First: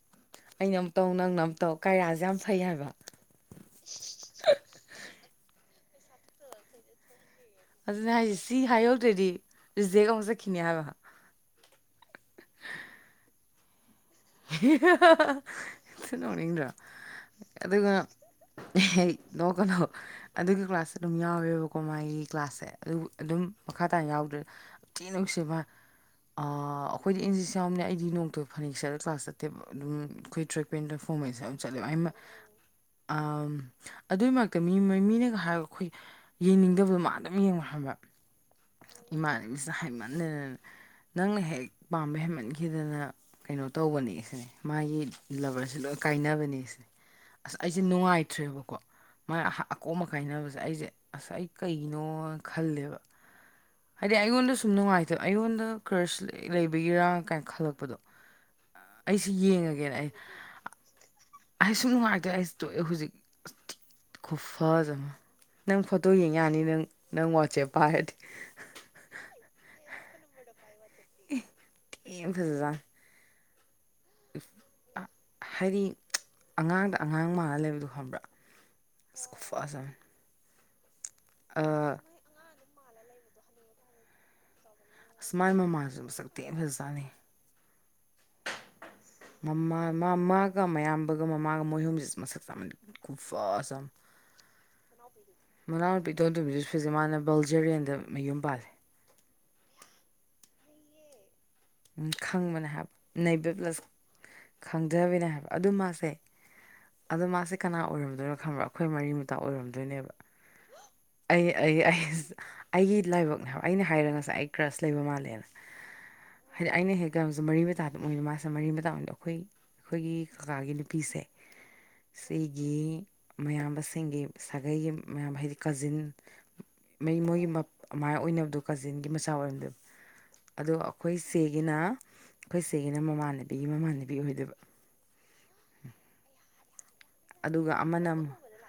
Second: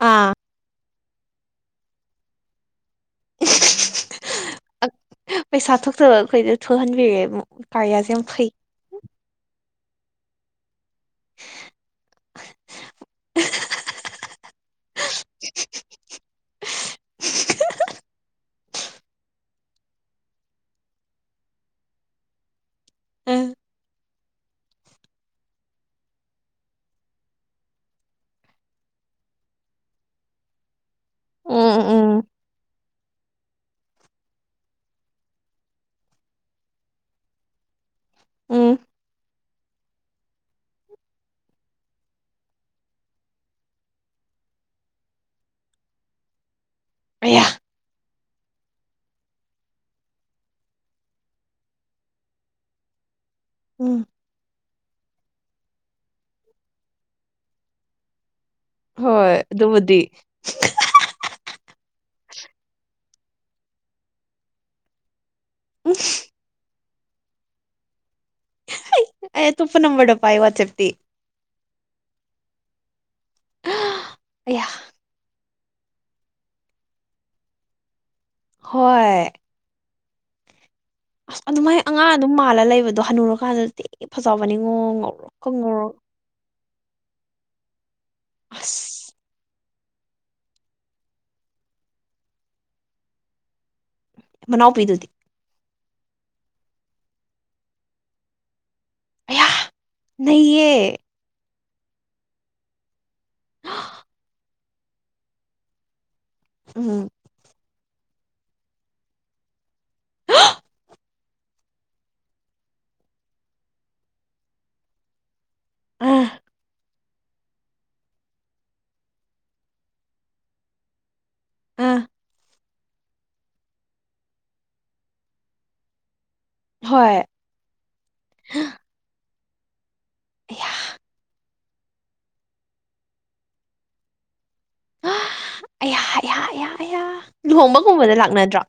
ꯑꯥ ꯑꯩꯅ ꯑꯃꯨꯛ ꯇꯧ ꯅꯪꯅ ꯑꯃꯨꯛ ꯇꯧ ꯀꯔꯌꯥꯁꯦ ꯌꯥꯝ ꯐꯩ ꯍꯥꯏꯕ ꯑꯛ ꯄꯩꯁꯥ ꯊꯣꯛꯇꯕ ꯑꯈꯣꯏꯖꯦ ꯊꯣꯛꯍꯟꯕꯤꯔꯦ ꯑꯃꯨꯛ ꯑꯗꯨꯅꯦ ꯀꯥꯔꯤꯌꯥꯁꯦ ꯌꯥꯝ ꯍꯥꯏꯖꯦ ꯐꯩ ꯁꯤ ꯍꯥꯏꯍꯧꯗ꯭ꯔꯗꯤ ꯔꯤꯖꯦꯛ ꯑꯃꯨꯛ ꯆꯠꯈꯤꯅꯤ ꯍꯥꯏꯕ [inaudible] [unintelligible] [unintelligible] ꯊꯤ ꯅꯣꯛꯅꯤꯡꯗ꯭ꯔꯥ ꯑꯗꯨꯒ ꯑꯩꯍꯩ ꯅꯣꯛ ꯀꯟꯍꯣꯞ ꯑꯗꯨꯒꯤ ꯀ꯭ꯂꯥꯁꯁꯦ ꯑꯗꯨꯝ ꯌꯥꯎꯋꯦꯕꯀꯣ ꯃꯥꯥꯏꯒꯤ ꯀ꯭ꯂꯥꯁꯁꯦ ꯑꯗꯨꯕꯨ ꯑꯗꯨꯝ ꯎꯝ ꯃꯈꯥ ꯇꯥꯅ ꯌꯥꯎꯗ꯭ꯔꯦ ꯊꯤ ꯅꯨꯛꯁꯤꯕ ꯑꯥ ꯑꯈꯣꯏꯗꯤ ꯑꯦꯟꯖꯤꯁꯤ ꯌꯥꯎꯕꯅꯤꯅ ꯑꯩꯗꯤ ꯅꯣꯡꯇ ꯐꯅꯦꯛ ꯁꯦꯠꯂꯛ ꯀ꯭ꯂꯥꯁ ꯆꯠꯇꯦꯕ ꯑꯗꯨꯝ ꯑꯩꯈꯣꯏ ꯇ꯭ꯔꯦꯛꯄꯦꯟꯗ ꯐꯣꯃꯦꯟ ꯁꯦꯠꯂ ꯑꯗꯨꯝ ꯎꯝ ꯆꯠꯂꯦꯕ ꯑꯩꯃ ꯎꯝ ꯑꯝ ꯑꯗꯨꯏ ꯃꯔꯛꯇ ꯃꯤ ꯃꯤꯅꯒ ꯍꯥꯏꯔꯛ ꯈꯨꯏ ꯌꯦꯡꯅꯤꯡꯗꯕꯗꯣ ꯃꯥ ꯑꯗꯨꯝ ꯌꯦꯡꯉꯣ ꯍꯥꯏꯕ ꯎꯝ ꯏꯃꯥꯟꯅꯕꯤꯁꯤꯅ ꯍꯥꯏꯃꯟꯗꯅ ꯅꯪꯅ ꯍꯦꯛ ꯄꯥꯝꯕ ꯍꯦꯟꯃꯟꯈꯤꯗꯅ ꯀꯩꯅꯣ ꯇꯧꯕꯅꯦ ꯁꯤꯅꯦ ꯃꯥꯒꯤ ꯂꯕ꯭ꯔꯁꯦ ꯂꯣꯏ ꯀꯥꯏꯅꯕꯅꯦ ꯁꯤꯅꯦ ꯑꯩꯌꯥ ꯑꯩꯖꯦ ꯅꯨꯡꯉꯥꯏꯇ꯭ꯔꯦꯕꯀꯣ ꯃꯥꯏ ꯑꯍꯥ ꯑꯀꯣꯝꯕ ꯀꯥꯏꯅꯕꯖꯦ ꯑꯩꯁꯦ ꯑꯁ ꯑꯩ ꯀꯩꯒꯤꯅꯣ ꯈꯜꯂꯦꯕ ꯎꯝ ꯍꯥꯏꯗꯤ ꯑꯩꯉꯣꯟꯗ ꯁꯨꯝ ꯅꯨꯡꯉꯥꯏꯇꯦ ꯑꯩꯉꯣꯟꯗ ꯀ꯭ꯔꯁ ꯂꯩꯕꯒꯤꯔꯥ ꯀꯥꯏ ꯈꯜꯂꯛꯄꯗꯣ ꯑꯩꯁꯤ ꯍꯣꯏ ꯑꯗꯨꯕꯨꯗꯤ ꯌꯦꯡꯉꯒꯦꯅꯦ ꯑꯩ ꯑꯩꯁꯨꯝ ꯅꯨꯡꯉꯥꯏꯔꯛꯇꯦ ꯑꯩꯁ ꯇꯨꯛꯑꯦ ꯍꯧꯖꯤꯛ ꯈꯨꯐꯖ ꯑꯃ ꯅꯪ ꯐꯣꯇꯣ ꯌꯦꯡ ꯌꯥꯅꯤ ꯅꯪ ꯅꯪ ꯋꯥꯆꯦꯞ ꯄꯥꯏꯔꯗꯤ ꯍꯩꯠ ꯑꯩ ꯑꯇꯣꯞꯄ ꯅꯝꯕ꯭ꯔꯗ ꯄꯥꯏ ꯋꯥꯆꯞꯇꯤ ꯑꯦ ꯑꯦꯝ ꯐꯖꯖꯥꯅꯤ ꯑꯌꯥ ꯍꯥꯏꯗꯤ ꯑꯉꯥꯡꯗ ꯑꯉꯥꯡ ꯃꯥꯥꯜꯂ ꯂꯩꯕꯗꯣ ꯈꯪꯕ꯭ꯔꯥ ꯨꯑꯁ ꯍꯣꯏ ꯈꯨꯐꯖ ꯑꯃ ꯑꯁ ꯑꯗꯨꯝꯥꯏ ꯑꯉꯥꯡ ꯑꯗꯨꯝ ꯃꯥꯜꯂ ꯂꯩꯕꯗꯣ ꯍꯅꯨꯔꯀꯥꯟꯗ ꯊꯤ ꯐꯖꯕꯅꯤꯉꯣ ꯉꯧ ꯑꯁ ꯃꯥꯏ ꯃꯃꯥꯖꯨ ꯃꯁꯛꯇꯦꯟ ꯐꯖꯖꯥꯅꯤꯍꯦ ꯑꯁ ꯃꯥ ꯃꯥ ꯃꯥꯒ ꯃꯌꯥꯝꯕꯒ ꯃꯃꯥꯒ ꯃꯣꯏꯍꯨꯝꯖꯦ ꯃꯁꯛ ꯆꯞꯃꯟ ꯈꯨꯐꯖ ꯑꯃ ꯃꯅꯥꯎꯄꯤꯗꯨꯗꯤ ꯃꯅꯥꯎꯅꯨꯄꯤ ꯏꯇꯣꯟ ꯇꯣꯟꯕꯤꯖꯨ ꯐꯤꯖꯤꯃꯥꯜꯅ ꯕꯜꯖꯔꯤꯌꯦꯟꯗ ꯃꯌꯨꯝ ꯄꯥꯜꯂꯦ ꯑꯌꯥ ꯅꯩꯌꯦ ꯎꯝ ꯈꯪꯕꯅꯦ ꯍꯥꯏꯕ ꯅꯩꯕ ꯄ꯭ꯂꯁ ꯈꯪꯗꯕꯤꯅꯦ ꯍꯥꯏꯕ ꯑꯗꯨ ꯃꯥꯁꯦ ꯎꯝ ꯑꯗꯣ ꯃꯥꯁꯦ ꯀꯅꯥ ꯑꯣꯏꯔꯝꯗꯣꯏꯅꯣ ꯈꯪꯕ꯭ꯔꯥ ꯑꯩꯈꯣꯏ ꯃꯔꯤ ꯃꯇꯥ ꯑꯣꯏꯔꯝꯗꯣꯏꯅꯦꯕ ꯑꯩ ꯑꯩ ꯑꯩꯁ ꯑꯩꯒꯤ ꯂꯥꯏꯕꯛꯅꯦ ꯍꯥꯏꯕ ꯑꯩꯅ ꯍꯥꯏꯔ ꯉꯁꯥꯏ ꯑꯩ ꯀ꯭ꯔꯁ ꯂꯩꯕ ꯃꯥꯜꯂꯦꯅ ꯑꯥ ꯍꯥꯏꯗꯤ ꯑꯩꯅ ꯍꯦꯛ ꯒ꯭ꯔꯥꯝꯖꯨ ꯃꯔꯤ ꯃꯇꯥꯗꯨꯝ ꯑꯣꯏꯕ ꯃꯥꯁꯦ ꯃꯔꯤ ꯃꯇꯥ ꯑꯣꯏꯅ ꯑꯈꯣꯏ ꯑꯈꯣꯏꯒꯤ ꯀꯀꯥꯒꯤ ꯅꯨꯄꯤꯁꯦ ꯑꯥ ꯁꯤ ꯒꯤ ꯃꯌꯥꯝꯕꯁꯤꯡꯒꯤ ꯁꯥꯒꯩꯒꯤ ꯃꯌꯥꯝꯕ ꯍꯥꯏꯗꯤ ꯀꯖꯤꯟ ꯃꯩ ꯍꯣꯏ ꯃꯣꯏꯒꯤ ꯃꯞ ꯃꯥꯏ ꯑꯣꯏꯅꯕꯗꯣ ꯀꯖꯤꯟꯒꯤ ꯃꯆꯥ ꯑꯣꯏꯔꯝꯗꯣꯏꯕ ꯑꯌꯥ ꯑꯗꯣ ꯆꯦꯒꯤꯅ ꯑꯩꯈꯣꯏ ꯆꯦꯒꯤꯅ ꯃꯃꯥꯟꯅꯕꯤꯒꯤ ꯃꯃꯥꯟꯅꯕꯤ ꯑꯣꯏꯗꯣꯏꯕ ꯑꯩꯌꯥ ꯑꯩꯌꯥ ꯑꯩꯌꯥ ꯑꯩꯌꯥ ꯑꯗꯨꯒ ꯂꯨꯍꯣꯡꯕꯒꯨꯝꯕꯗ ꯑꯃꯅ ꯂꯥꯛꯅꯗ꯭ꯔꯣ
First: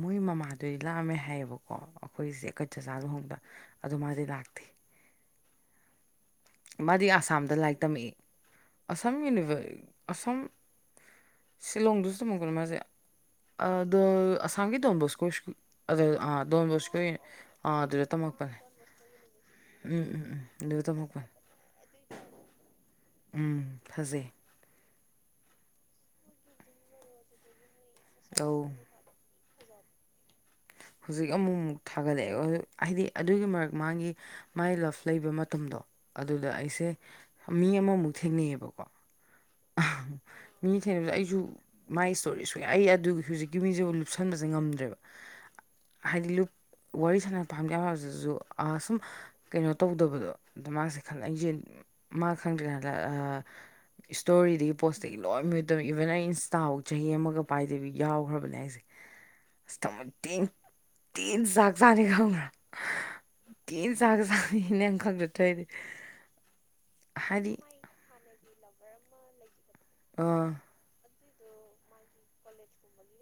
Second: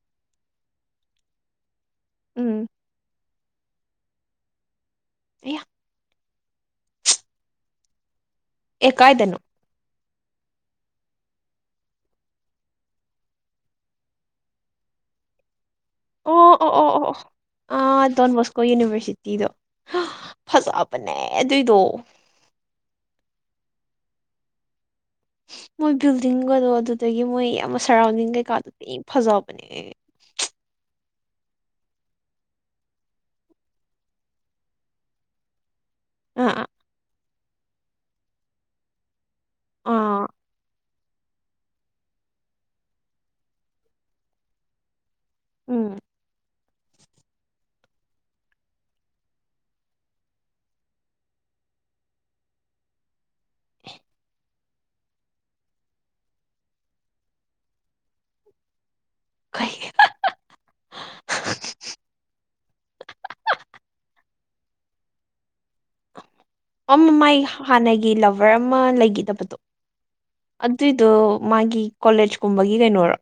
ꯃꯣꯏ ꯃꯃꯥꯗꯨꯗꯤ ꯂꯥꯛꯑꯝꯃꯦ ꯍꯥꯏꯌꯦꯕꯀꯣ ꯑꯩꯈꯣꯏꯁꯦ ꯎꯝ ꯆꯥꯛꯆꯥꯥ ꯂꯨꯍꯣꯡꯕ ꯑꯗꯨ ꯃꯥꯗꯤ ꯂꯥꯛꯇꯦ ꯑꯌꯥ ꯃꯥꯗꯤ ꯑꯁꯥꯝꯗ ꯂꯥꯏꯔꯤꯛ ꯇꯝꯃꯛꯏ ꯑꯦ ꯑꯁꯝ ꯀꯥꯏꯗꯅꯣ ꯌꯨꯅꯤꯕ ꯑꯁꯣꯝ ꯁꯤꯂꯣꯡꯗꯁꯨ ꯇꯝꯃꯛꯄꯅꯦ ꯃꯥꯁꯦ ꯑꯗꯣ ꯑꯁꯥꯝꯒꯤ ꯗꯣꯟꯕꯣꯁꯀꯣ ꯁ꯭ꯀꯨꯜ ꯑꯗꯨ ꯑꯥ ꯑꯣ ꯗꯣꯟ ꯑꯣ ꯑꯣ ꯑꯣ ꯕꯣꯁꯀꯣꯏ ꯑꯣ ꯑꯥ ꯑꯗꯨꯗ ꯗꯣꯟ ꯇꯝꯃꯛꯄꯅꯦ ꯕꯣꯁꯀꯣ ꯌꯨꯅꯤꯚꯔꯁꯤꯇꯤꯗꯣ ꯎꯝ ꯎꯝ ꯎꯝ ꯑꯗꯨ ꯐꯖꯕꯅꯦ ꯇꯝꯃꯛꯄ ꯑꯗꯨꯏꯗꯣ ꯎꯝ ꯐꯖꯩ ꯃꯣꯏ ꯕꯤꯜꯗꯤꯡꯒꯗꯣ ꯑꯗꯨꯗꯒꯤ ꯃꯣꯏ ꯌꯥꯝ ꯁꯔꯥꯎꯟꯗꯤꯡ ꯀꯩꯀꯥꯗꯣ ꯇꯧ ꯊꯤ ꯐꯖꯕꯅꯦ ꯍꯧꯖꯤꯛ ꯑꯃꯨꯛ ꯑꯃꯨꯛ ꯊꯥꯒꯠꯂꯛꯑꯦ ꯍꯥꯏꯗꯤ ꯑꯗꯨꯒꯤ ꯃꯔꯛ ꯃꯥꯒꯤ ꯃꯥꯏ ꯂꯞ ꯂꯩꯕ ꯃꯇꯝꯗꯣ ꯑꯗꯨꯗ ꯑꯥ ꯑꯥ ꯑꯩꯁꯦ ꯃꯤ ꯑꯃꯃꯨꯛ ꯊꯦꯡꯅꯩꯑꯦꯕꯀꯣ [unintelligible] ꯑꯥ ꯃꯤ ꯊꯦꯡꯅꯕꯁꯦ ꯑꯩꯁꯨ ꯃꯥꯏ ꯏꯁꯇꯣꯔꯤ ꯁꯨꯡꯌꯥꯏ ꯑꯗꯨꯒꯤ ꯍꯧꯖꯤꯛꯀꯤ ꯃꯤꯁꯦꯕꯨ ꯂꯨꯞꯁꯟꯕꯁꯦ ꯉꯝꯗ꯭ꯔꯦꯕ ꯎꯝ ꯍꯥꯏꯗꯤ ꯂꯨꯞ ꯋꯥꯔꯤ ꯁꯥꯟ [unintelligible] ꯄꯥꯝꯗ [unintelligible] ꯁꯨꯝ ꯀꯩꯅꯣ ꯇꯧꯗꯕꯗꯣ ꯑꯗ ꯃꯥꯁꯦ ꯈꯂ ꯑꯩꯁꯦ ꯃꯥ ꯈꯪꯗ꯭ꯔꯤꯉꯩꯗ ꯑꯥ [inaudible] ꯏꯁꯇꯣꯔꯤꯗꯒꯤ ꯄꯣꯁꯇꯒꯤ ꯂꯣꯏ ꯃꯨꯠ ꯇꯧꯏ ꯏꯚꯟ ꯑꯩ ꯏꯟꯁꯇꯥꯐꯧ ꯆꯍꯤ ꯑꯃꯒ ꯄꯥꯏꯗꯕꯤ ꯌꯥꯎꯈ꯭ꯔꯕꯅꯦ ꯑꯩꯁꯦ ꯑꯁ ꯀꯩ ꯊꯃꯣꯏ ꯊꯤ ꯊꯤꯅ ꯆꯥꯛ ꯆꯥꯅꯤ ꯈꯪꯕ꯭ꯔꯥ ꯇꯤꯅ ꯆꯥꯛꯁꯥꯅꯤ ꯅꯪ ꯈꯪꯗ ꯇꯧꯏꯅꯤ ꯑꯃ ꯃꯥꯏ ꯍꯥꯟꯅꯒꯤ ꯂꯚꯔ ꯑꯃ ꯂꯩꯒꯤꯗꯕꯗꯣ ꯑꯥ ꯑꯗꯨꯏꯗꯣ ꯃꯥꯒꯤ ꯀꯣꯂꯦꯖꯀꯨꯝꯕꯒꯤ ꯀꯩꯅꯣꯔ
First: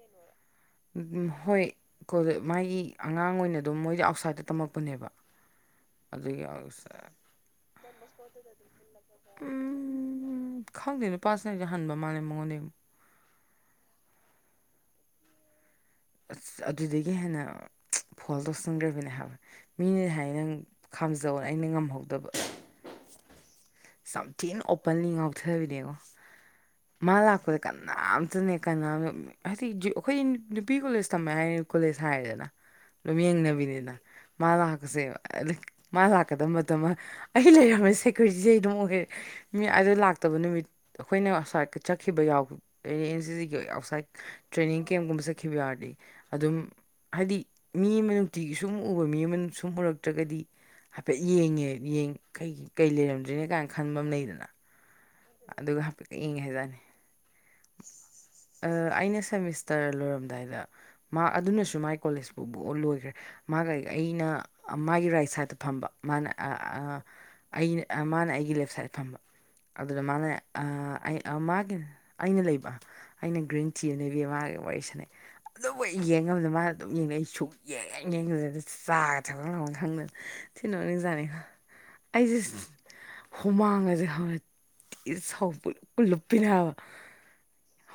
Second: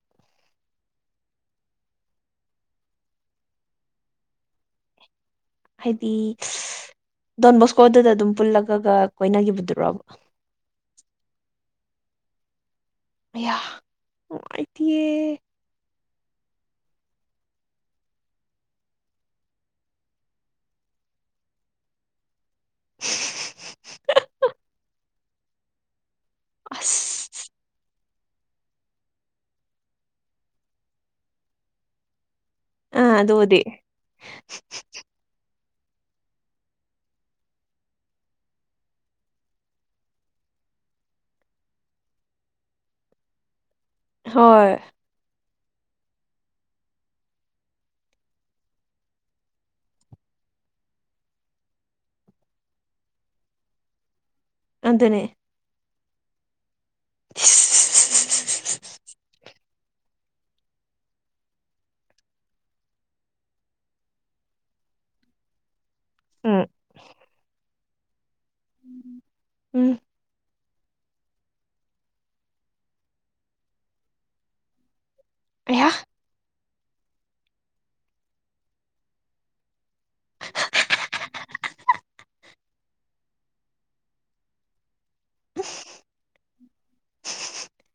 ꯎꯝ ꯍꯣꯏ ꯀꯣꯂꯦ ꯃꯥꯏ ꯑꯉꯥꯡ ꯑꯣꯏꯅ ꯑꯗꯨꯝ ꯃꯣꯏꯗꯤ ꯑꯥꯎꯠꯁꯥꯏꯗꯠꯇ ꯇꯝꯃꯛꯄꯅꯦꯕ ꯍꯥꯏꯗꯤ ꯑꯗꯨꯒꯤ ꯗꯣꯟꯕꯣꯁꯀꯣꯗꯨꯗ ꯑꯗꯨꯝ ꯄꯨꯜꯂꯒꯒ ꯀꯣꯏꯅꯒꯤꯕꯗꯨꯔꯣꯕ ꯎꯝ ꯈꯪꯗꯦ ꯅꯨꯄꯥꯁꯤꯅ ꯍꯟ ꯃꯥꯂꯦ ꯃꯉꯣꯟꯗꯩꯩ ꯑꯃꯨꯛ ꯑꯌꯥ ꯅꯨꯡꯉꯥꯏꯇꯤꯌꯦ ꯑꯁ ꯑꯗꯨꯗꯒꯤ ꯍꯦꯟꯅ ꯐꯣꯜ ꯇꯧꯁꯟꯈ꯭ꯔꯕꯅꯦ ꯍꯥꯏꯕ ꯃꯤꯅ ꯍꯥꯏ ꯅꯪ ꯈꯥꯝꯖꯧ ꯑꯩꯅ ꯉꯝꯍꯧꯗꯕ [inaudible] ꯁꯝꯊꯤꯅ ꯑꯣꯄꯟꯂꯤ ꯉꯥꯎꯊꯕꯤꯅꯦꯉꯣ ꯃꯥ ꯑꯁ ꯂꯥꯛꯄꯗ ꯀꯅꯥꯝꯇ ꯅ [unintelligible] ꯍꯥꯏꯗꯤ ꯑꯩꯈꯣꯏ ꯅꯨꯄꯤ ꯀꯣꯂꯦꯖ ꯇꯝꯃꯦ ꯍꯥꯏ ꯀꯣꯂꯦꯖ ꯍꯥꯏꯔꯗꯅ ꯑꯥ ꯗꯨꯝ ꯑꯗꯨꯕꯨꯗꯤ ꯌꯦꯡꯅꯕꯤꯅ ꯃꯥꯂꯥꯛꯀꯁꯦꯕ [unintelligible] ꯃꯥ ꯂꯥꯛꯀꯗꯕ ꯃꯇꯝ ꯑꯩ ꯂꯩꯔꯝꯃꯦ ꯁꯦꯀ꯭ꯌꯨꯔꯤꯇꯤꯁꯦ ꯑꯩ ꯑꯗꯨꯝ ꯑꯣꯏꯔꯦ ꯃꯤ ꯑꯗꯨ ꯂꯥꯛꯇꯕ ꯅꯨꯃꯤꯠ ꯑꯩꯈꯣꯏꯅ ꯑꯁꯥꯏꯠꯀ ꯆꯠꯈꯤꯕ ꯌꯥꯎ ꯑꯦꯟ ꯁꯤꯁꯤꯒꯤ ꯑꯥꯎꯠꯁꯥꯏꯠ ꯍꯣꯏ ꯇ꯭ꯔꯦꯅꯤꯡ ꯀꯦꯝꯒꯨꯝꯕ ꯆꯠꯈꯤꯕ ꯌꯥꯎꯔꯗꯤ ꯑꯗꯨꯝ ꯍꯥꯏꯗꯤ ꯃꯤ ꯑꯃ ꯅꯨꯡꯇꯤꯒꯤ ꯁꯨꯝ ꯎꯕ ꯃꯤ ꯑꯃ ꯁꯨꯝ ꯎꯔꯛꯇ꯭ꯔꯒꯗꯤ ꯍꯥꯏꯐꯦꯠ ꯌꯦꯡꯉꯦ ꯌꯦꯡ ꯀꯩ ꯀꯩ ꯂꯩꯔꯝꯗ꯭ꯔꯤꯅꯦ ꯀꯥꯏꯅ ꯈꯟꯕ ꯑꯃ ꯂꯩꯗꯅ ꯑꯗꯅꯦ ꯑꯗꯨꯒ ꯍꯥꯏꯐꯦꯠ ꯌꯦꯡ ꯍꯥꯏꯖꯥꯠꯅꯤ ꯑ ꯑꯩꯅ ꯁꯃꯤꯁ ꯇꯔ ꯂꯣꯏꯔꯝꯗꯥꯏꯗ ꯃꯥ ꯑꯗꯨꯅꯁꯨ ꯃꯥꯏ ꯀꯣꯂꯦꯖ ꯄꯨꯨꯕ ꯂꯣꯏꯈ꯭ꯔꯦ ꯃꯥꯒ ꯑꯩꯅ ꯃꯥꯒꯤ ꯔꯥꯏꯠ ꯁꯥꯏꯠꯇ ꯐꯝꯕ ꯃꯥꯅ ꯑꯥ ꯎꯝ ꯑꯥ ꯑꯩꯅ ꯃꯥꯅ ꯑꯩꯒꯤ ꯂꯦꯞ ꯁꯥꯏꯠ ꯐꯝꯕ ꯎꯝ ꯑꯗꯨꯗ ꯃꯥꯅ [unintelligible] ꯃꯥꯒꯤ ꯑꯩꯅ ꯂꯩꯕ ꯑꯩꯅ ꯒ꯭ꯔꯤꯟ [unintelligible] ꯃꯒ ꯑꯩꯒ ꯋꯥꯔꯤ ꯁꯥꯟꯅꯩ ꯑꯗꯨꯕꯨ ꯑꯩꯍꯥ [unintelligible] ꯊꯤꯅ ꯅꯣꯛꯅꯤꯡꯖꯥꯠꯅꯤ ꯑꯩꯁꯦ ꯍꯨꯃꯥꯡꯒꯁꯦ ꯍꯧꯔ ꯄꯨꯂꯨꯞ ꯂꯨꯞꯄꯤꯅꯦꯕ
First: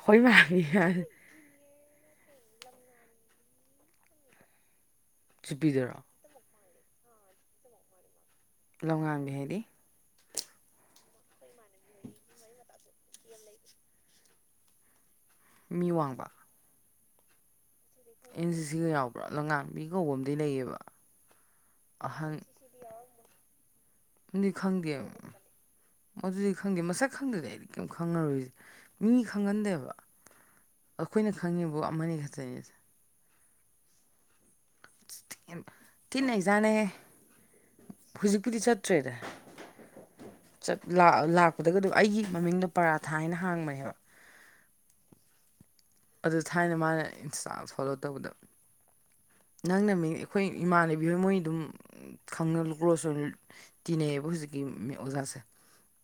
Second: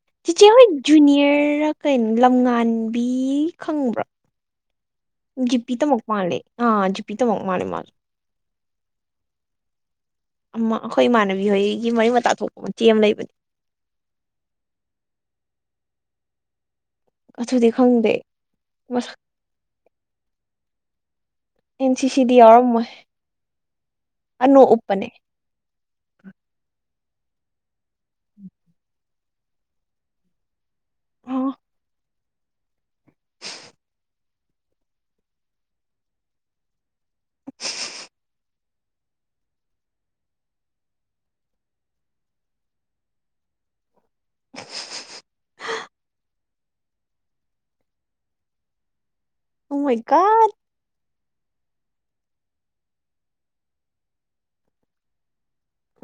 ꯍꯣꯏ ꯃꯥ ꯆꯤꯆꯦ ꯖꯨꯅꯤꯌꯔ ꯀꯩꯅꯣ ꯂꯝꯉꯥꯟꯕꯤ ꯈꯪꯕ꯭ꯔꯥ ꯖꯤꯄꯤ ꯆꯨꯞꯄꯤꯗꯨꯔꯣ ꯇꯃꯛ ꯃꯥꯜꯂꯦ ꯑꯥ ꯖꯤ ꯄꯤ ꯇꯃꯛ‌ ꯃꯥꯜꯂꯦ ꯃꯥꯗꯣ ꯂꯝꯉꯥꯟꯕꯤ ꯍꯥꯏꯗꯤ ꯑꯃ ꯑꯩꯈꯣꯏ ꯏꯃꯥꯟꯅꯕꯤ ꯍꯣꯏꯒꯤ ꯃꯔꯤ ꯃꯇꯥ ꯊꯣꯛꯄ ꯃꯆꯦ ꯑꯃ ꯂꯩꯕꯅꯤ ꯂꯩ ꯃꯤ ꯋꯥꯡꯕ ꯑꯗꯨꯗꯤ ꯈꯪ ꯑꯦꯟ ꯁꯤ ꯁꯤꯒ ꯌꯥꯎꯕ꯭ꯔꯥ ꯂꯝꯉꯥꯟꯕꯤ ꯀꯧꯕ ꯑꯃꯗꯤ ꯂꯩꯌꯦꯕ ꯑꯦꯟ ꯁꯤ ꯁꯤꯗꯤ ꯑꯍꯟꯗꯤ ꯌꯥꯎꯔꯝꯃꯣꯏ ꯑꯗꯨꯗꯤ ꯑꯅꯣ ꯈꯪꯗꯦ ꯎꯞꯄꯅꯦ ꯑꯗꯨꯗꯤ ꯈꯪꯗꯦ ꯃꯁꯛ ꯈꯪꯗꯔꯗꯤ ꯑꯩꯗꯤ ꯀꯩꯝ ꯈꯪꯉꯔꯣꯏ ꯃꯤ ꯈꯪꯒꯟꯗꯦꯕ ꯑꯩꯈꯣꯏꯅ ꯑꯣ ꯈꯪꯉꯤꯕꯨ ꯑꯃꯅꯤ ꯈꯛꯇꯅꯤꯗ ꯊꯤꯅ ꯅꯩꯖꯥꯠꯅꯤꯍꯦ ꯍꯧꯖꯤꯛꯄꯨꯗꯤ ꯆꯠꯇ꯭ꯔꯦꯗ ꯂꯥꯛꯄꯗꯒ ꯑꯗꯨꯝ ꯑꯩꯒꯤ ꯃꯃꯤꯡꯗꯣ ꯄꯔꯥꯊꯥ ꯍꯥꯏꯅ ꯍꯥꯡꯕꯅꯦꯕ ꯍꯥ ꯑꯗꯨ ꯊꯥꯏꯅ ꯃꯥꯅ ꯏꯟꯁꯇꯥ ꯐꯣꯂꯣ ꯇꯧꯕꯗ ꯅꯪ ꯃꯥꯏ ꯅꯃꯤꯡ ꯑꯩꯈꯣꯏ ꯒꯥꯠ ꯏꯃꯥꯟꯅꯕꯤ ꯍꯣꯏ ꯃꯣꯏ ꯑꯗꯨꯝ ꯈꯪꯅ ꯀ꯭ꯂꯣꯁ ꯑꯣꯏꯅ ꯇꯤꯅꯩꯕ ꯍꯧꯖꯤꯛꯀꯤ ꯑꯣꯖꯥꯁꯦ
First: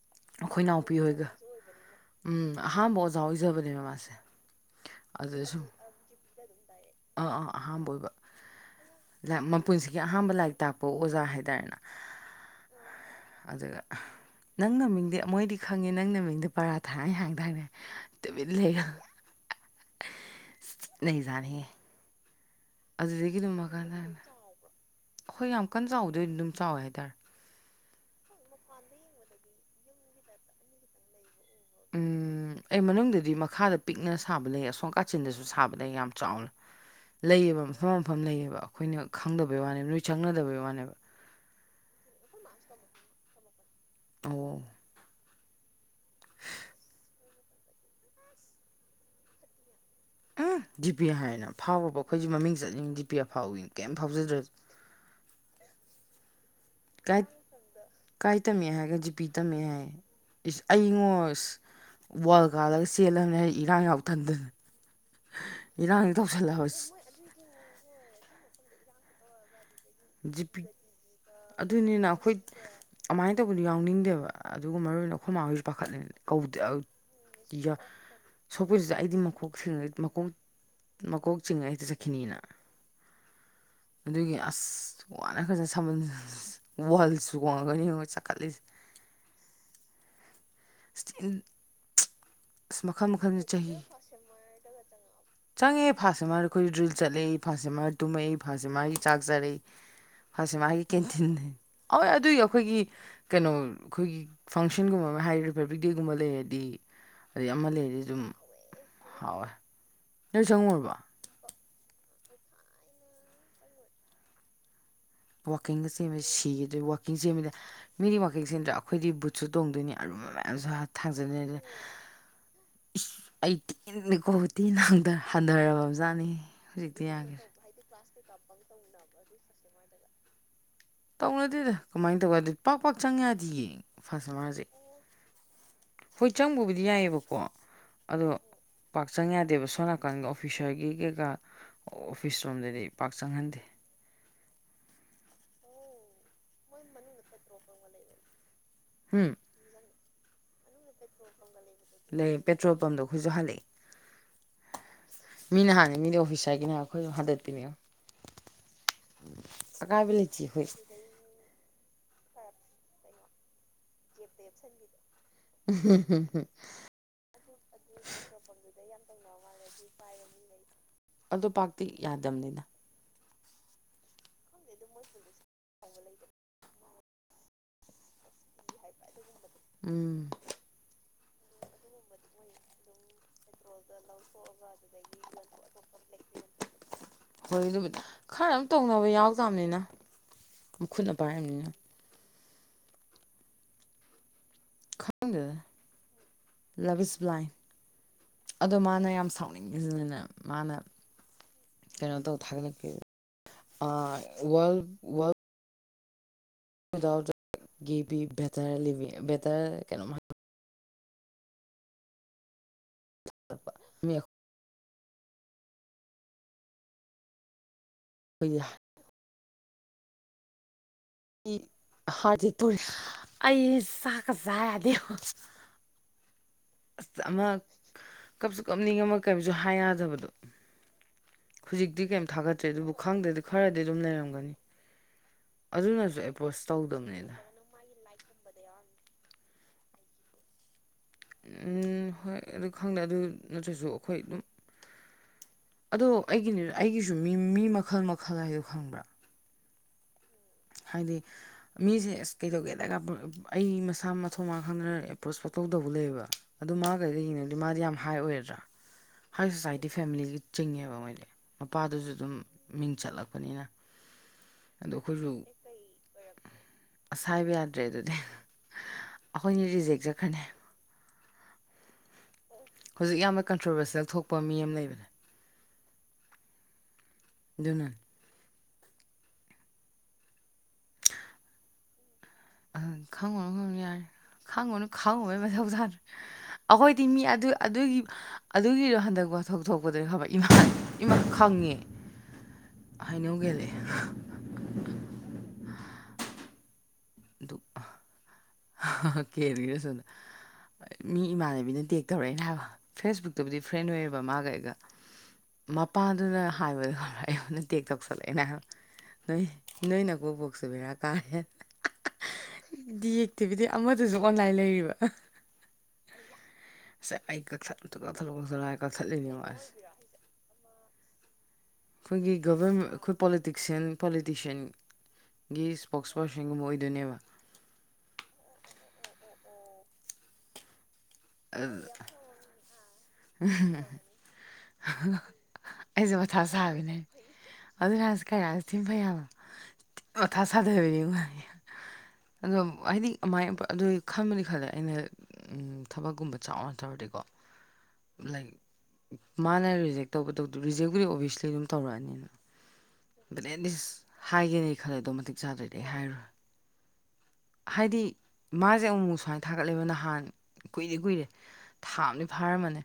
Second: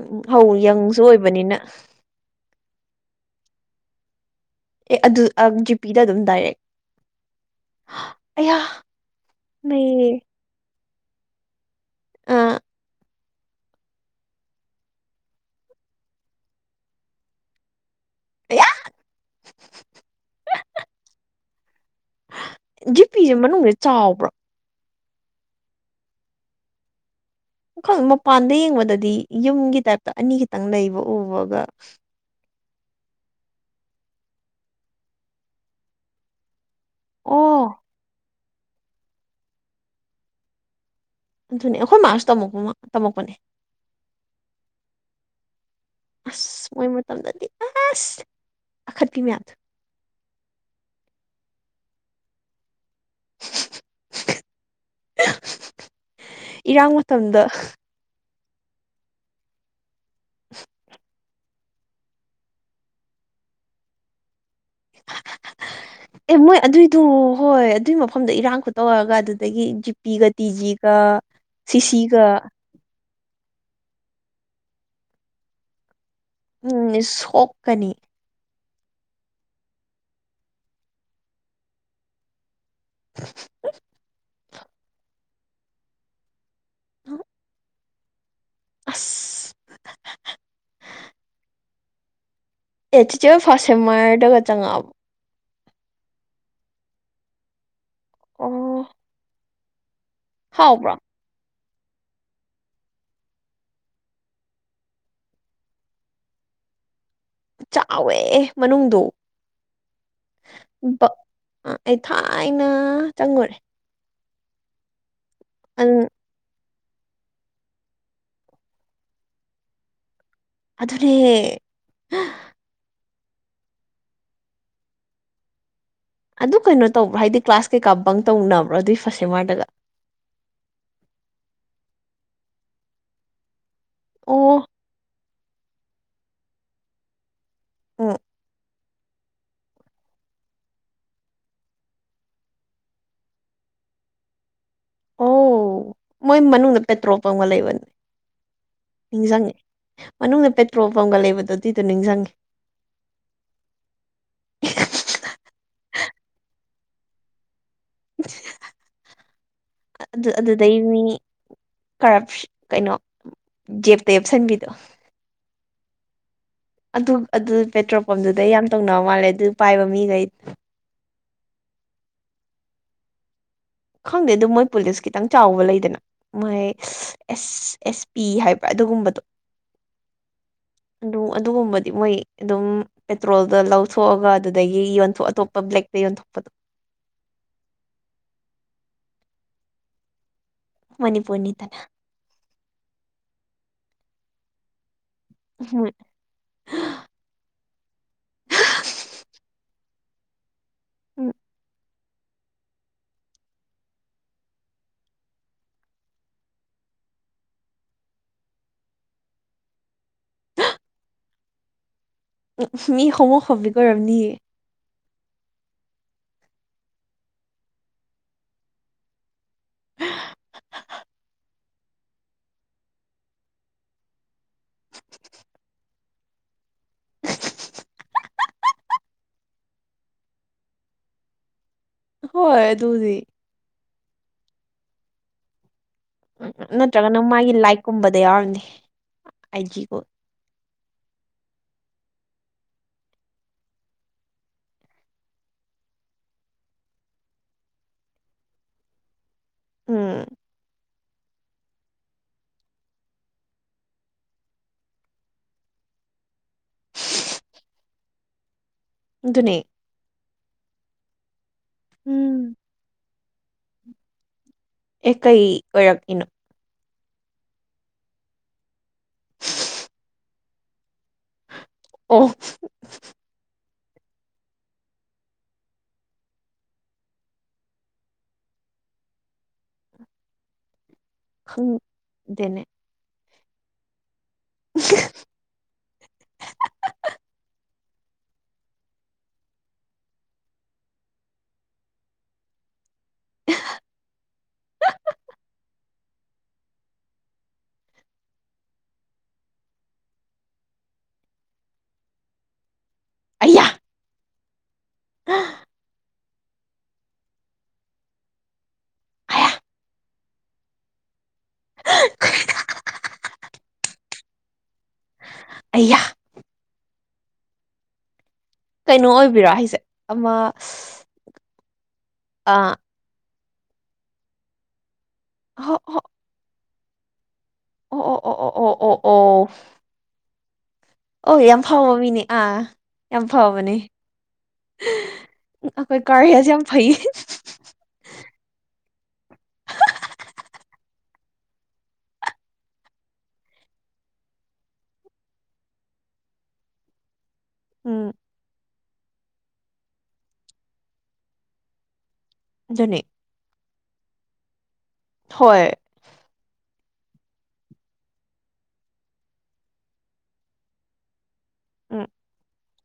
ꯎꯝ ꯍꯧ ꯑꯩꯈꯣꯏ ꯏꯅꯥꯎꯄꯤ ꯌꯪꯁꯨ ꯍꯣꯏꯒ ꯑꯣꯏꯕꯅꯤꯅ ꯎꯝ ꯑꯍꯥꯥꯟꯕ ꯑꯣꯖꯥ ꯑꯣꯏꯖꯕꯅꯦꯕ ꯃꯥꯁꯦ ꯑꯦ ꯑꯗꯨ ꯑꯗꯨꯗ ꯁꯨꯝ ꯖꯤꯄꯤꯗ ꯑꯗꯨꯝ ꯗꯥꯏꯔꯦꯛ ꯑꯥ ꯑꯥ ꯑꯍꯥꯟꯕ ꯑꯣꯏꯕ ꯑꯩꯌꯥ ꯃꯄꯨꯟꯁꯤꯒꯤ ꯑꯍꯥꯟꯕ ꯂꯥꯏꯔꯤꯛ ꯇꯥꯛꯄ ꯑꯣꯖꯥ ꯍꯥꯏꯇꯥꯔꯦ ꯑꯥ ꯑꯗꯨꯒ ꯅꯪ ꯅꯃꯤꯡꯗꯤ ꯃꯣꯏꯗꯤ ꯈꯪꯉꯦ ꯅꯪ ꯅꯃꯤꯡꯗꯤ ꯄꯔꯥꯊꯥꯅ ꯍꯥꯡꯗꯥꯏꯅꯦ ꯇꯨꯃꯤꯟ ꯑꯌꯥ ꯂꯩꯌꯨ ꯑꯁ ꯊꯤ ꯅꯩꯖꯥꯠꯅꯦꯍꯦ ꯖꯤꯄꯤꯁꯦ ꯃꯅꯨꯡꯁꯦ ꯃꯈꯥꯇꯥꯅ ꯆꯥꯎꯕ꯭ꯔꯥ ꯍꯣꯏ ꯌꯥꯝ ꯀꯟꯅ ꯆꯥꯎꯗꯦ ꯑꯗꯨꯝ ꯆꯥꯎꯋꯦ ꯍꯥꯏꯇꯥꯔꯦ ꯈꯪꯗꯦ ꯃꯄꯥꯟꯗ ꯌꯦꯡꯕꯗꯗꯤ ꯌꯨꯝꯒꯤ ꯇꯥꯏꯞꯇ ꯑꯅꯤꯈꯇꯪ ꯂꯩꯕ ꯎꯕꯒ ꯎꯝ ꯑꯦ ꯃꯅꯨꯡꯗꯗꯤ ꯃꯈꯥꯗ ꯄꯤꯛꯅ ꯁꯥꯕ ꯂꯩ ꯑꯁꯣꯝ ꯀꯥꯆꯤꯟꯗꯁꯨ ꯁꯥꯕ ꯂꯩ ꯌꯥꯝ ꯆꯥꯎꯅ ꯂꯩꯌꯦꯕ ꯑꯣ ꯃꯐꯝ ꯃꯐꯝ ꯂꯩꯌꯦꯕ ꯑꯩꯈꯣꯏꯅ ꯈꯪꯗꯕꯩ ꯋꯥꯅꯦꯕ ꯅꯣꯏꯅ ꯆꯪꯅꯗꯕꯩ ꯋꯥꯅꯦꯕ ꯑꯗꯨꯅꯦ ꯑꯩꯈꯣꯏ ꯃꯥꯁꯨ ꯇꯝꯃꯛꯄ ꯇꯝꯃꯛꯄꯅꯦ ꯑꯣ ꯑꯁ ꯃꯣꯏ ꯃꯇꯝꯗꯗꯤ ꯑꯁ ꯑꯈꯠꯄꯤ ꯃꯌꯥꯝꯗꯣ ꯎꯝ ꯖꯤ ꯄꯤ ꯍꯥꯏꯔꯦꯅ ꯐꯥꯎꯕꯨꯕ ꯑꯩꯈꯣꯏꯁꯨ ꯃꯃꯤꯡ ꯆꯠꯂꯤꯅꯤ ꯖꯤ ꯄꯤ ꯑꯐꯥꯎꯕꯤꯅ ꯀꯩꯝ ꯐꯥꯎꯖꯗ꯭ꯔꯁꯨ ꯏꯔꯥꯡ ꯀꯥꯏ ꯃꯇꯝꯗ ꯀꯥꯏ ꯇꯝꯃꯦ ꯍꯥꯏꯔꯒ ꯖꯤꯄꯤ ꯇꯝꯃꯦ ꯍꯥꯏ ꯏꯁ ꯑꯩꯉꯣ ꯑꯁ ꯋꯥꯔꯜ ꯀꯥꯜꯂꯒ ꯆꯦꯜꯂꯕꯅꯤ ꯑꯩ ꯏꯔꯥꯡ ꯌꯥꯎ ꯇꯟꯗꯅ ꯑꯦ ꯃꯣꯏ ꯑꯗꯨꯏꯗꯨ ꯍꯣꯏ ꯑꯗꯨꯏ ꯃꯐꯝ ꯃꯐꯝꯗꯣ ꯏꯔꯥꯡ ꯈꯨꯠꯇꯧꯔꯒ ꯑꯗꯨꯗꯒꯤ ꯖꯤꯄꯤꯒ ꯖꯤ ꯇꯤ ꯄꯤ ꯖꯤꯒ ꯑꯗꯨꯅꯤꯅ ꯑꯩꯈꯣꯏ ꯑꯗꯨꯃꯥꯏꯅ ꯇꯧꯕꯗꯨ ꯌꯥꯎꯅꯤꯡꯗꯦꯕ ꯑꯗꯨꯒ ꯃꯔꯨ ꯑꯣꯏꯅ ꯑꯩꯈꯣꯏ ꯃꯥꯍꯣꯏꯁꯨ ꯄꯥꯈꯠꯂꯤꯅꯤꯕ ꯀꯧꯗꯦ ꯑꯗꯨ ꯎꯝ ꯌꯥ ꯁꯣꯛꯀꯅꯤ ꯁꯣꯛꯄꯁꯤꯁꯨ ꯑꯩꯗꯤ ꯃꯀꯣꯛ ꯆꯤꯡꯉ ꯃꯀꯣꯛ ꯃꯀꯣꯛ ꯆꯤꯡꯉ ꯍꯦꯛꯇ ꯆꯠꯈꯤꯅꯤꯅ ꯑꯗꯨꯒꯤ ꯑꯁ ꯋꯥꯈꯔꯖꯥꯅꯤ ꯁꯝꯕꯟꯗꯣ ꯋꯥꯜ ꯆꯣꯡꯉꯒꯅꯤ ꯆꯠꯈꯠꯂꯤꯁꯦ ꯑꯁ [unintelligible] ꯑꯁ ꯑꯦ ꯃꯈꯜ ꯆꯤꯆꯦ ꯍꯣꯏ ꯃꯈꯜꯁꯦ ꯐꯥꯁ ꯆꯍꯤ ꯁꯦꯝꯑꯣꯏꯔꯗꯒ ꯆꯪꯉꯛꯑꯕꯣ ꯆꯪꯉꯦ ꯐꯥꯁ ꯑꯦ ꯃꯥꯔ ꯑꯩꯈꯣꯏ ꯗ꯭ꯔꯤꯜ ꯆꯠꯂꯛꯏ ꯐꯥꯁ ꯑꯦ ꯃꯥꯔ ꯇꯨꯝꯃꯛꯏ ꯐꯥꯁ ꯑꯦ ꯑꯣ ꯃꯥꯔꯒꯤ ꯆꯥꯛ ꯆꯥꯔꯛꯏ ꯐꯥꯁ ꯑꯦ ꯃꯥꯔꯒꯤ ꯍꯥꯎꯕ꯭ꯔꯥ ꯀꯦꯟꯇꯤꯟ ꯍꯣꯏ ꯑꯗꯨꯒꯤ ꯑꯩꯈꯣꯏꯒꯤ ꯀꯩꯅꯣ ꯑꯩꯈꯣꯏꯒꯤ ꯐꯪꯁꯟꯒꯨꯝꯕ ꯑꯃ ꯍꯥꯏ ꯔꯤꯄꯕ꯭ꯂꯤꯛ ꯗꯦꯒꯨꯝꯕ ꯂꯩꯔꯗꯤ ꯑꯗꯩ ꯑꯃ ꯂꯩꯔꯗꯤ ꯆꯥꯎꯋꯦ ꯑꯗꯨꯝ ꯃꯅꯨꯡꯗꯣ ꯍꯥꯎꯋꯦ ꯅꯣꯏ ꯆꯪꯉꯨꯔꯕ [unintelligible] ꯑꯩ ꯊꯥꯏꯅ ꯆꯪꯉꯨꯔꯦ ꯋꯥꯥꯛꯀꯤꯡꯒ ꯆꯦꯟꯕꯁꯦ ꯁꯤꯒꯦ ꯑꯗꯩ ꯋꯥꯥꯛꯀꯤꯡ ꯆꯦꯟꯕꯗ ꯃꯤꯗꯤ ꯋꯥꯔꯛ ꯆꯦꯟꯗ꯭ꯔꯥ ꯑꯩꯈꯣꯏꯗꯤ ꯕꯨꯠꯁꯨ ꯇꯣꯡꯗꯣꯏꯅꯤ ꯑꯔꯨꯝꯕ ꯃꯌꯥꯝ [unintelligible] ꯑꯗꯨꯅꯦ ꯊꯥꯖꯟꯅꯅꯤ ꯑꯩ ꯊꯤꯅꯀꯣ ꯊꯤꯅ ꯍꯟꯊ ꯍꯟꯊꯔꯕꯅꯤ ꯑꯗꯨ ꯀꯩꯅꯣ ꯇꯧꯕ꯭ꯔꯣ ꯍꯥꯏꯗꯤ ꯀ꯭ꯂꯥꯁ ꯀꯩꯀꯥ ꯕꯪ ꯇꯧꯅꯕ꯭ꯔꯣ ꯑꯗꯨꯏ ꯐꯥꯁ ꯑꯦ ꯃꯥꯔꯗꯒ ꯇꯧꯅꯗꯦꯗ ꯀꯃꯥꯏꯅ ꯇꯧꯕꯒ ꯑꯗꯨ ꯄꯥꯛ ꯄꯥꯛ ꯆꯪ ꯌꯥꯗꯤ ꯌꯦ ꯐꯁ ꯑꯦꯝ ꯑꯣ ꯑꯔꯁꯦ ꯍꯣꯏ ꯆꯪꯕꯕꯨꯗꯤ ꯌꯥꯏꯑꯕꯀꯣ ꯎꯝ ꯑꯗꯣ ꯄꯥꯛ ꯆꯪ ꯌꯥꯗꯦꯕ ꯁꯣꯝ ꯅꯥꯀꯟꯒꯤ ꯑꯣꯐꯤꯁꯔꯒꯤ ꯀꯩꯀꯥ ꯑꯣꯐꯤꯁꯔꯣꯝꯗꯗꯤ ꯄꯥꯛ ꯆꯪꯍꯟꯗꯦ ꯑꯣ ꯃꯣꯏ ꯃꯅꯨꯡꯗ ꯄꯦꯇ꯭ꯔꯣꯜ ꯄꯪꯒ ꯂꯩꯕꯅꯦ ꯎꯝ ꯅꯤꯡꯁꯤꯡꯉꯦ ꯃꯅꯨꯡꯗ ꯄꯦꯇ꯭ꯔꯣꯜ ꯄꯝꯒ ꯂꯩꯕꯗꯨ ꯑꯗꯨꯗꯣ ꯅꯤꯡꯁꯤꯡꯉꯦ ꯂꯩ ꯄꯦꯇ꯭ꯔꯣꯜ ꯄꯝꯗꯣ ꯑꯩꯈꯣꯏꯁꯨ ꯍꯜꯂꯛꯏ ꯃꯤꯅ ꯍꯥꯡꯉꯤ ꯃꯤꯗꯤ ꯑꯣꯐꯤꯁ ꯍꯥꯏꯒꯅꯦ ꯑꯩꯈꯣꯏ ꯍꯟꯗꯠꯇꯄꯤꯅꯦ ꯑꯀꯥꯏꯕ ꯑꯗꯨ ꯂꯩꯇꯦ ꯑꯩꯈꯣꯏ ꯑꯗꯨꯗꯩ ꯃꯤ ꯀꯔꯞ ꯀꯩꯅꯣ ꯖꯦꯞꯇ ꯌꯦꯞꯁꯟꯕꯤꯗꯣ ꯎꯝ ꯍ ꯍꯝ ꯑꯗꯨ ꯑꯗꯨ ꯄꯦꯇ꯭ꯔꯣꯜ ꯄꯝꯗꯨꯗꯩ ꯌꯥꯝ ꯇꯧꯅꯕ ꯃꯥꯜꯂꯦ ꯑꯗꯨ ꯄꯥꯏꯕ ꯃꯤꯈꯩ ꯑꯗꯨꯣ ꯄꯥꯛꯇꯤ ꯌꯥꯗꯕꯅꯤꯅ ꯈꯪꯗꯦ ꯑꯗꯨ ꯃꯣꯏ ꯄꯨꯂꯤꯁ ꯈꯤꯇꯪ ꯆꯥꯎꯕ ꯂꯩꯗꯅ ꯃꯣꯏ ꯑꯦꯁ ꯑꯦꯁ ꯄꯤ ꯍꯥꯏꯕ꯭ꯔꯥ ꯑꯗꯨꯒꯨꯝꯕꯗꯣ ꯎꯝ ꯑꯗꯨ ꯑꯗꯨꯒꯨꯝꯕꯗꯤ ꯃꯣꯏ ꯑꯗꯨꯝ ꯄꯦꯇ꯭ꯔꯣꯜꯗ ꯂꯧꯊꯣꯛꯑꯒ ꯑꯗꯨꯗꯒꯤ ꯌꯣꯟꯊ ꯑꯇꯣꯞꯄ ꯕ꯭ꯂꯦꯛꯇ ꯌꯣꯟꯊꯣꯛꯄꯗꯣ ꯍꯣꯏ ꯑꯗꯨꯕꯨꯗꯤ ꯈꯔ ꯑꯗꯨꯝ ꯇꯧꯅꯕ ꯌꯥꯎꯗꯕꯅꯤꯅ ꯈꯨꯠꯅ ꯄꯥꯏꯔꯕꯅꯤꯅ ꯃꯅꯤꯄꯨꯔꯅꯤꯗꯅ ꯈꯪ ꯗꯦ ꯂꯚ ꯏꯁ ꯕ꯭ꯂꯥꯏꯟ ꯑꯗꯣ ꯃꯥꯅ ꯌꯥꯝ ꯁꯥꯎꯅꯤꯡꯉꯤꯁꯤꯅꯅꯦ ꯃꯥꯅ ꯎ ꯀꯩꯅꯣ ꯇꯧꯊꯥꯉꯟꯂꯛ ꯀ ꯑ ꯋꯥꯔꯜ ꯋꯥꯔ [inaudible] ꯒꯤꯕꯤ ꯕꯦꯇꯔ ꯂꯤꯕꯤ ꯕꯦꯇꯔ ꯀꯩꯅꯣꯝꯃ ꯃꯤ ꯈꯣꯡꯉꯣꯛ ꯐꯕꯤ ꯑꯣꯏꯔꯝꯅꯤꯅꯦ [unintelligible] ꯍꯥ [inaudible] ꯑꯩ ꯆꯥꯛꯀ ꯆꯥ ꯌꯥꯗꯦꯕꯣ ꯑꯁ ꯑꯃ ꯀꯞꯁꯨ ꯀꯞꯅꯤꯡꯉꯝꯃꯦ ꯀꯩꯝꯁꯨ ꯍꯥꯏ ꯌꯥꯗꯕꯗꯣ ꯍꯧꯖꯤꯛꯇꯤ ꯀꯩꯝ ꯍꯣꯏ ꯊꯥꯒꯠꯇ꯭ꯔꯦ ꯑꯗꯨꯕꯨ ꯑꯗꯨꯗꯤ ꯈꯪꯗ꯭ꯔꯗꯤ ꯈꯔꯗꯤ ꯑꯗꯨꯝ ꯂꯩꯔꯝꯒꯅꯤ ꯑꯗꯨꯅꯁꯨ ꯑꯦꯄ꯭ꯔꯣꯁ ꯎ ꯅꯠꯇ꯭ꯔꯒꯅ ꯇꯧꯗꯕꯅꯤꯗ ꯃꯥꯒꯤ ꯂꯥꯏꯛ ꯀꯨꯝꯕꯗ ꯌꯥꯎꯔꯤꯅꯦ ꯑꯥꯏꯖꯤꯒꯣ ꯎꯝ ꯍꯣꯏ ꯑꯗꯨ ꯈꯪꯗꯦ ꯑꯗꯨ ꯅꯠꯇ꯭ꯔꯁꯨ ꯑꯩꯈꯣꯏ ꯑꯗꯨꯝ ꯑꯗꯣ ꯑꯩꯒꯤꯅꯤ ꯑꯩꯒꯤꯁꯨ ꯃꯤ ꯃꯤ ꯃꯈꯜ ꯃꯈꯜ ꯍꯥꯏꯗꯣ ꯈꯪꯕ꯭ꯔꯥ ꯎꯝ ꯍꯥꯏꯗꯤ ꯃꯤꯁꯦ ꯑꯁ ꯀꯩꯗꯧꯒꯦꯗ ꯑꯩ ꯃꯁꯥ ꯃꯊꯊꯧ ꯃ ꯈꯪꯗꯅ ꯑꯦꯄ꯭ꯔꯣꯁ ꯐꯧꯇꯧꯗꯧꯕ ꯂꯩꯕ ꯑꯗꯨ ꯃꯥ ꯀꯩꯀꯩꯒꯤꯅꯣꯕꯗꯤ ꯃꯥꯗꯤ ꯌꯥꯝ ꯍꯥꯏ ꯑꯣꯏꯔꯗ꯭ꯔꯥ ꯍꯥꯏ ꯑꯗꯨꯅꯦ ꯁꯣꯁꯥꯏꯇꯤ ꯐꯦꯃꯤꯂꯤꯒꯤ ꯆꯤꯡꯉꯦꯕ ꯃꯣꯏꯗꯤ ꯃꯄꯥꯗꯨꯁꯨ ꯑꯗꯨꯝ ꯎꯝ ꯃꯤꯡ ꯆꯠꯂꯛꯄꯅꯤꯅ ꯑꯦ ꯀꯩ ꯑꯗꯈꯁꯨ ꯑꯣꯏꯔꯛꯏꯅꯣ ꯑꯁ ꯍꯥꯏꯕ ꯌꯥꯗ꯭ꯔꯦ ꯑꯗꯨꯗꯤ ꯑꯩꯈꯣꯏꯅꯤ ꯔꯤꯖꯦꯛ ꯆꯠꯈ꯭ꯔꯅꯤ ꯑꯣꯐ ꯍꯧꯖꯤꯛ ꯌꯥꯝꯅ ꯀꯟꯇ꯭ꯔꯣꯚꯔꯁꯤꯦꯜ ꯊꯣꯛꯄ ꯃꯤ ꯑꯃ ꯂꯩꯕꯅꯦ ꯑꯗꯨꯅ [unintelligible] ꯈꯪꯗꯦꯅꯦ ꯈꯪꯉꯅ ꯈꯪꯉꯅꯤꯌꯥ ꯈꯥꯡꯉꯅ ꯈꯥꯡꯉꯩ ꯃ ꯊꯥ ꯑꯩꯈꯣꯏꯗꯤ ꯃꯤ ꯑꯗꯨ ꯑꯗꯨꯒꯤ ꯑꯗꯨꯒꯤꯗꯣ ꯍꯟꯗꯛ ꯋꯥꯊꯣꯛ ꯊꯣꯛꯄꯗ ꯈꯕꯃꯥ ꯏꯃꯥ ꯈꯪꯉꯦ ꯍꯥꯏꯩꯅꯧꯒꯂꯦ ꯑꯗꯨ ꯀꯦ ꯑꯗꯨꯒꯤꯔꯁꯨꯗ ꯃꯤ ꯏꯃꯥꯟꯅꯕꯤꯅ ꯇꯦꯛ ꯇꯧꯔꯛꯑꯦꯅ ꯍꯥꯏꯕ ꯐꯦꯁꯕꯨꯛꯇꯕꯨꯗꯤ ꯑꯌꯥ ꯐ꯭ꯔꯦꯟ ꯑꯣꯏꯌꯦꯕ ꯃꯥꯒ ꯑꯩꯒ ꯃꯄꯥꯟ ꯑꯗꯨꯅ ꯍꯥꯏꯕꯗꯨ ꯈ ꯑꯩꯉ ꯇꯦꯛ ꯇꯧꯁꯜꯂꯛꯑꯦꯅꯦ ꯅꯣꯏ ꯑꯌꯥ ꯅꯣꯏꯅ ꯀꯣ ꯄꯣꯛꯁꯨ ꯦꯔꯥ ꯀꯥꯔ ꯍꯦ ꯍ ꯌꯦꯛꯇꯦꯕꯤꯗꯤ ꯑꯃꯗꯨꯁꯨ ꯑꯣꯟꯂꯥꯏꯟ ꯂꯩꯔꯤꯕ ꯑꯌꯥ [unintelligible] ꯀꯩꯅꯣ ꯑꯣꯏꯕꯤꯔꯣ ꯑꯁ ꯍꯥꯏꯁꯦ ꯑꯃ ꯑꯩꯈꯣꯏꯒꯤ ꯑꯥ ꯒꯕꯔꯃꯦꯟ ꯑꯩꯈꯣꯏ ꯄꯣꯂꯤꯇꯤꯛꯁꯤꯟ ꯄꯣꯂꯤꯇꯤꯁꯤꯌꯥꯟꯒꯤ ꯍꯣ ꯍꯣ ꯏꯁꯄꯣꯛꯁ ꯀꯣꯁꯤꯡꯒꯨꯝꯕ ꯑꯣꯏꯗꯣꯏꯅꯦꯕ ꯑꯣ ꯑꯣ ꯑꯣ ꯑꯣ ꯑꯣ ꯑꯣ ꯑꯣ ꯑꯣ ꯌꯥꯝ ꯐꯥꯎꯕ ꯃꯤꯅꯦ ꯑꯥ ꯌꯥꯝ ꯐꯥꯎꯕꯅꯦ ꯑꯩꯁꯦ ꯃꯊꯥ ꯀꯥꯔꯤꯌꯥꯁꯦ ꯌꯥꯝ ꯐꯩ ꯁꯥꯕꯤꯅꯦ ꯑꯗꯨꯅꯁꯤ ꯀꯩ ꯍꯥꯏꯁꯤ ꯊꯤꯟꯕ ꯌꯥꯅꯣ ꯑꯣꯊꯥ ꯁꯥꯊꯕꯅꯤꯉ ꯑꯗꯣ ꯍꯥꯏꯗꯤ ꯑꯗꯨꯃꯥꯏꯅ ꯑꯗꯨ ꯈꯟꯕꯗꯤ ꯈꯜꯂꯦ ꯑꯩꯅ ꯊꯕꯛꯀꯨꯝꯕ ꯆꯥꯎꯅ ꯊꯔꯗꯤꯀꯣ ꯎꯝ ꯂꯥꯏꯛ ꯃꯥꯅ ꯔꯤꯖꯦꯛ ꯇꯧꯕꯗꯧꯗ ꯔꯤꯖꯦꯛꯀꯨꯗꯤ ꯑꯣꯕꯤꯌꯁꯂꯤ ꯑꯗꯨꯝ ꯇꯧꯔꯛꯑꯅꯤꯅ [unintelligible] ꯕꯦꯟꯗꯤꯁ ꯍꯥꯏꯒꯦꯅꯦ ꯈꯜꯂꯦ ꯑ ꯑꯗꯨꯣ ꯃꯇꯤꯛ ꯍꯣꯏ ꯆꯥꯗꯣꯏꯗꯤ ꯑꯩ ꯍꯥꯏꯔꯨ ꯍꯥꯏꯗꯤ ꯃꯥꯁꯦ ꯑꯃꯨꯛꯃꯨꯛ ꯁꯨꯃꯥꯏꯅ ꯊꯥꯒꯠꯂꯕ ꯅꯍꯥꯟ ꯀꯨꯏꯔꯦ ꯀꯨꯏꯔꯦ ꯎꯝ ꯊꯥꯕꯅꯤ ꯐꯥꯔꯝꯃꯅꯦ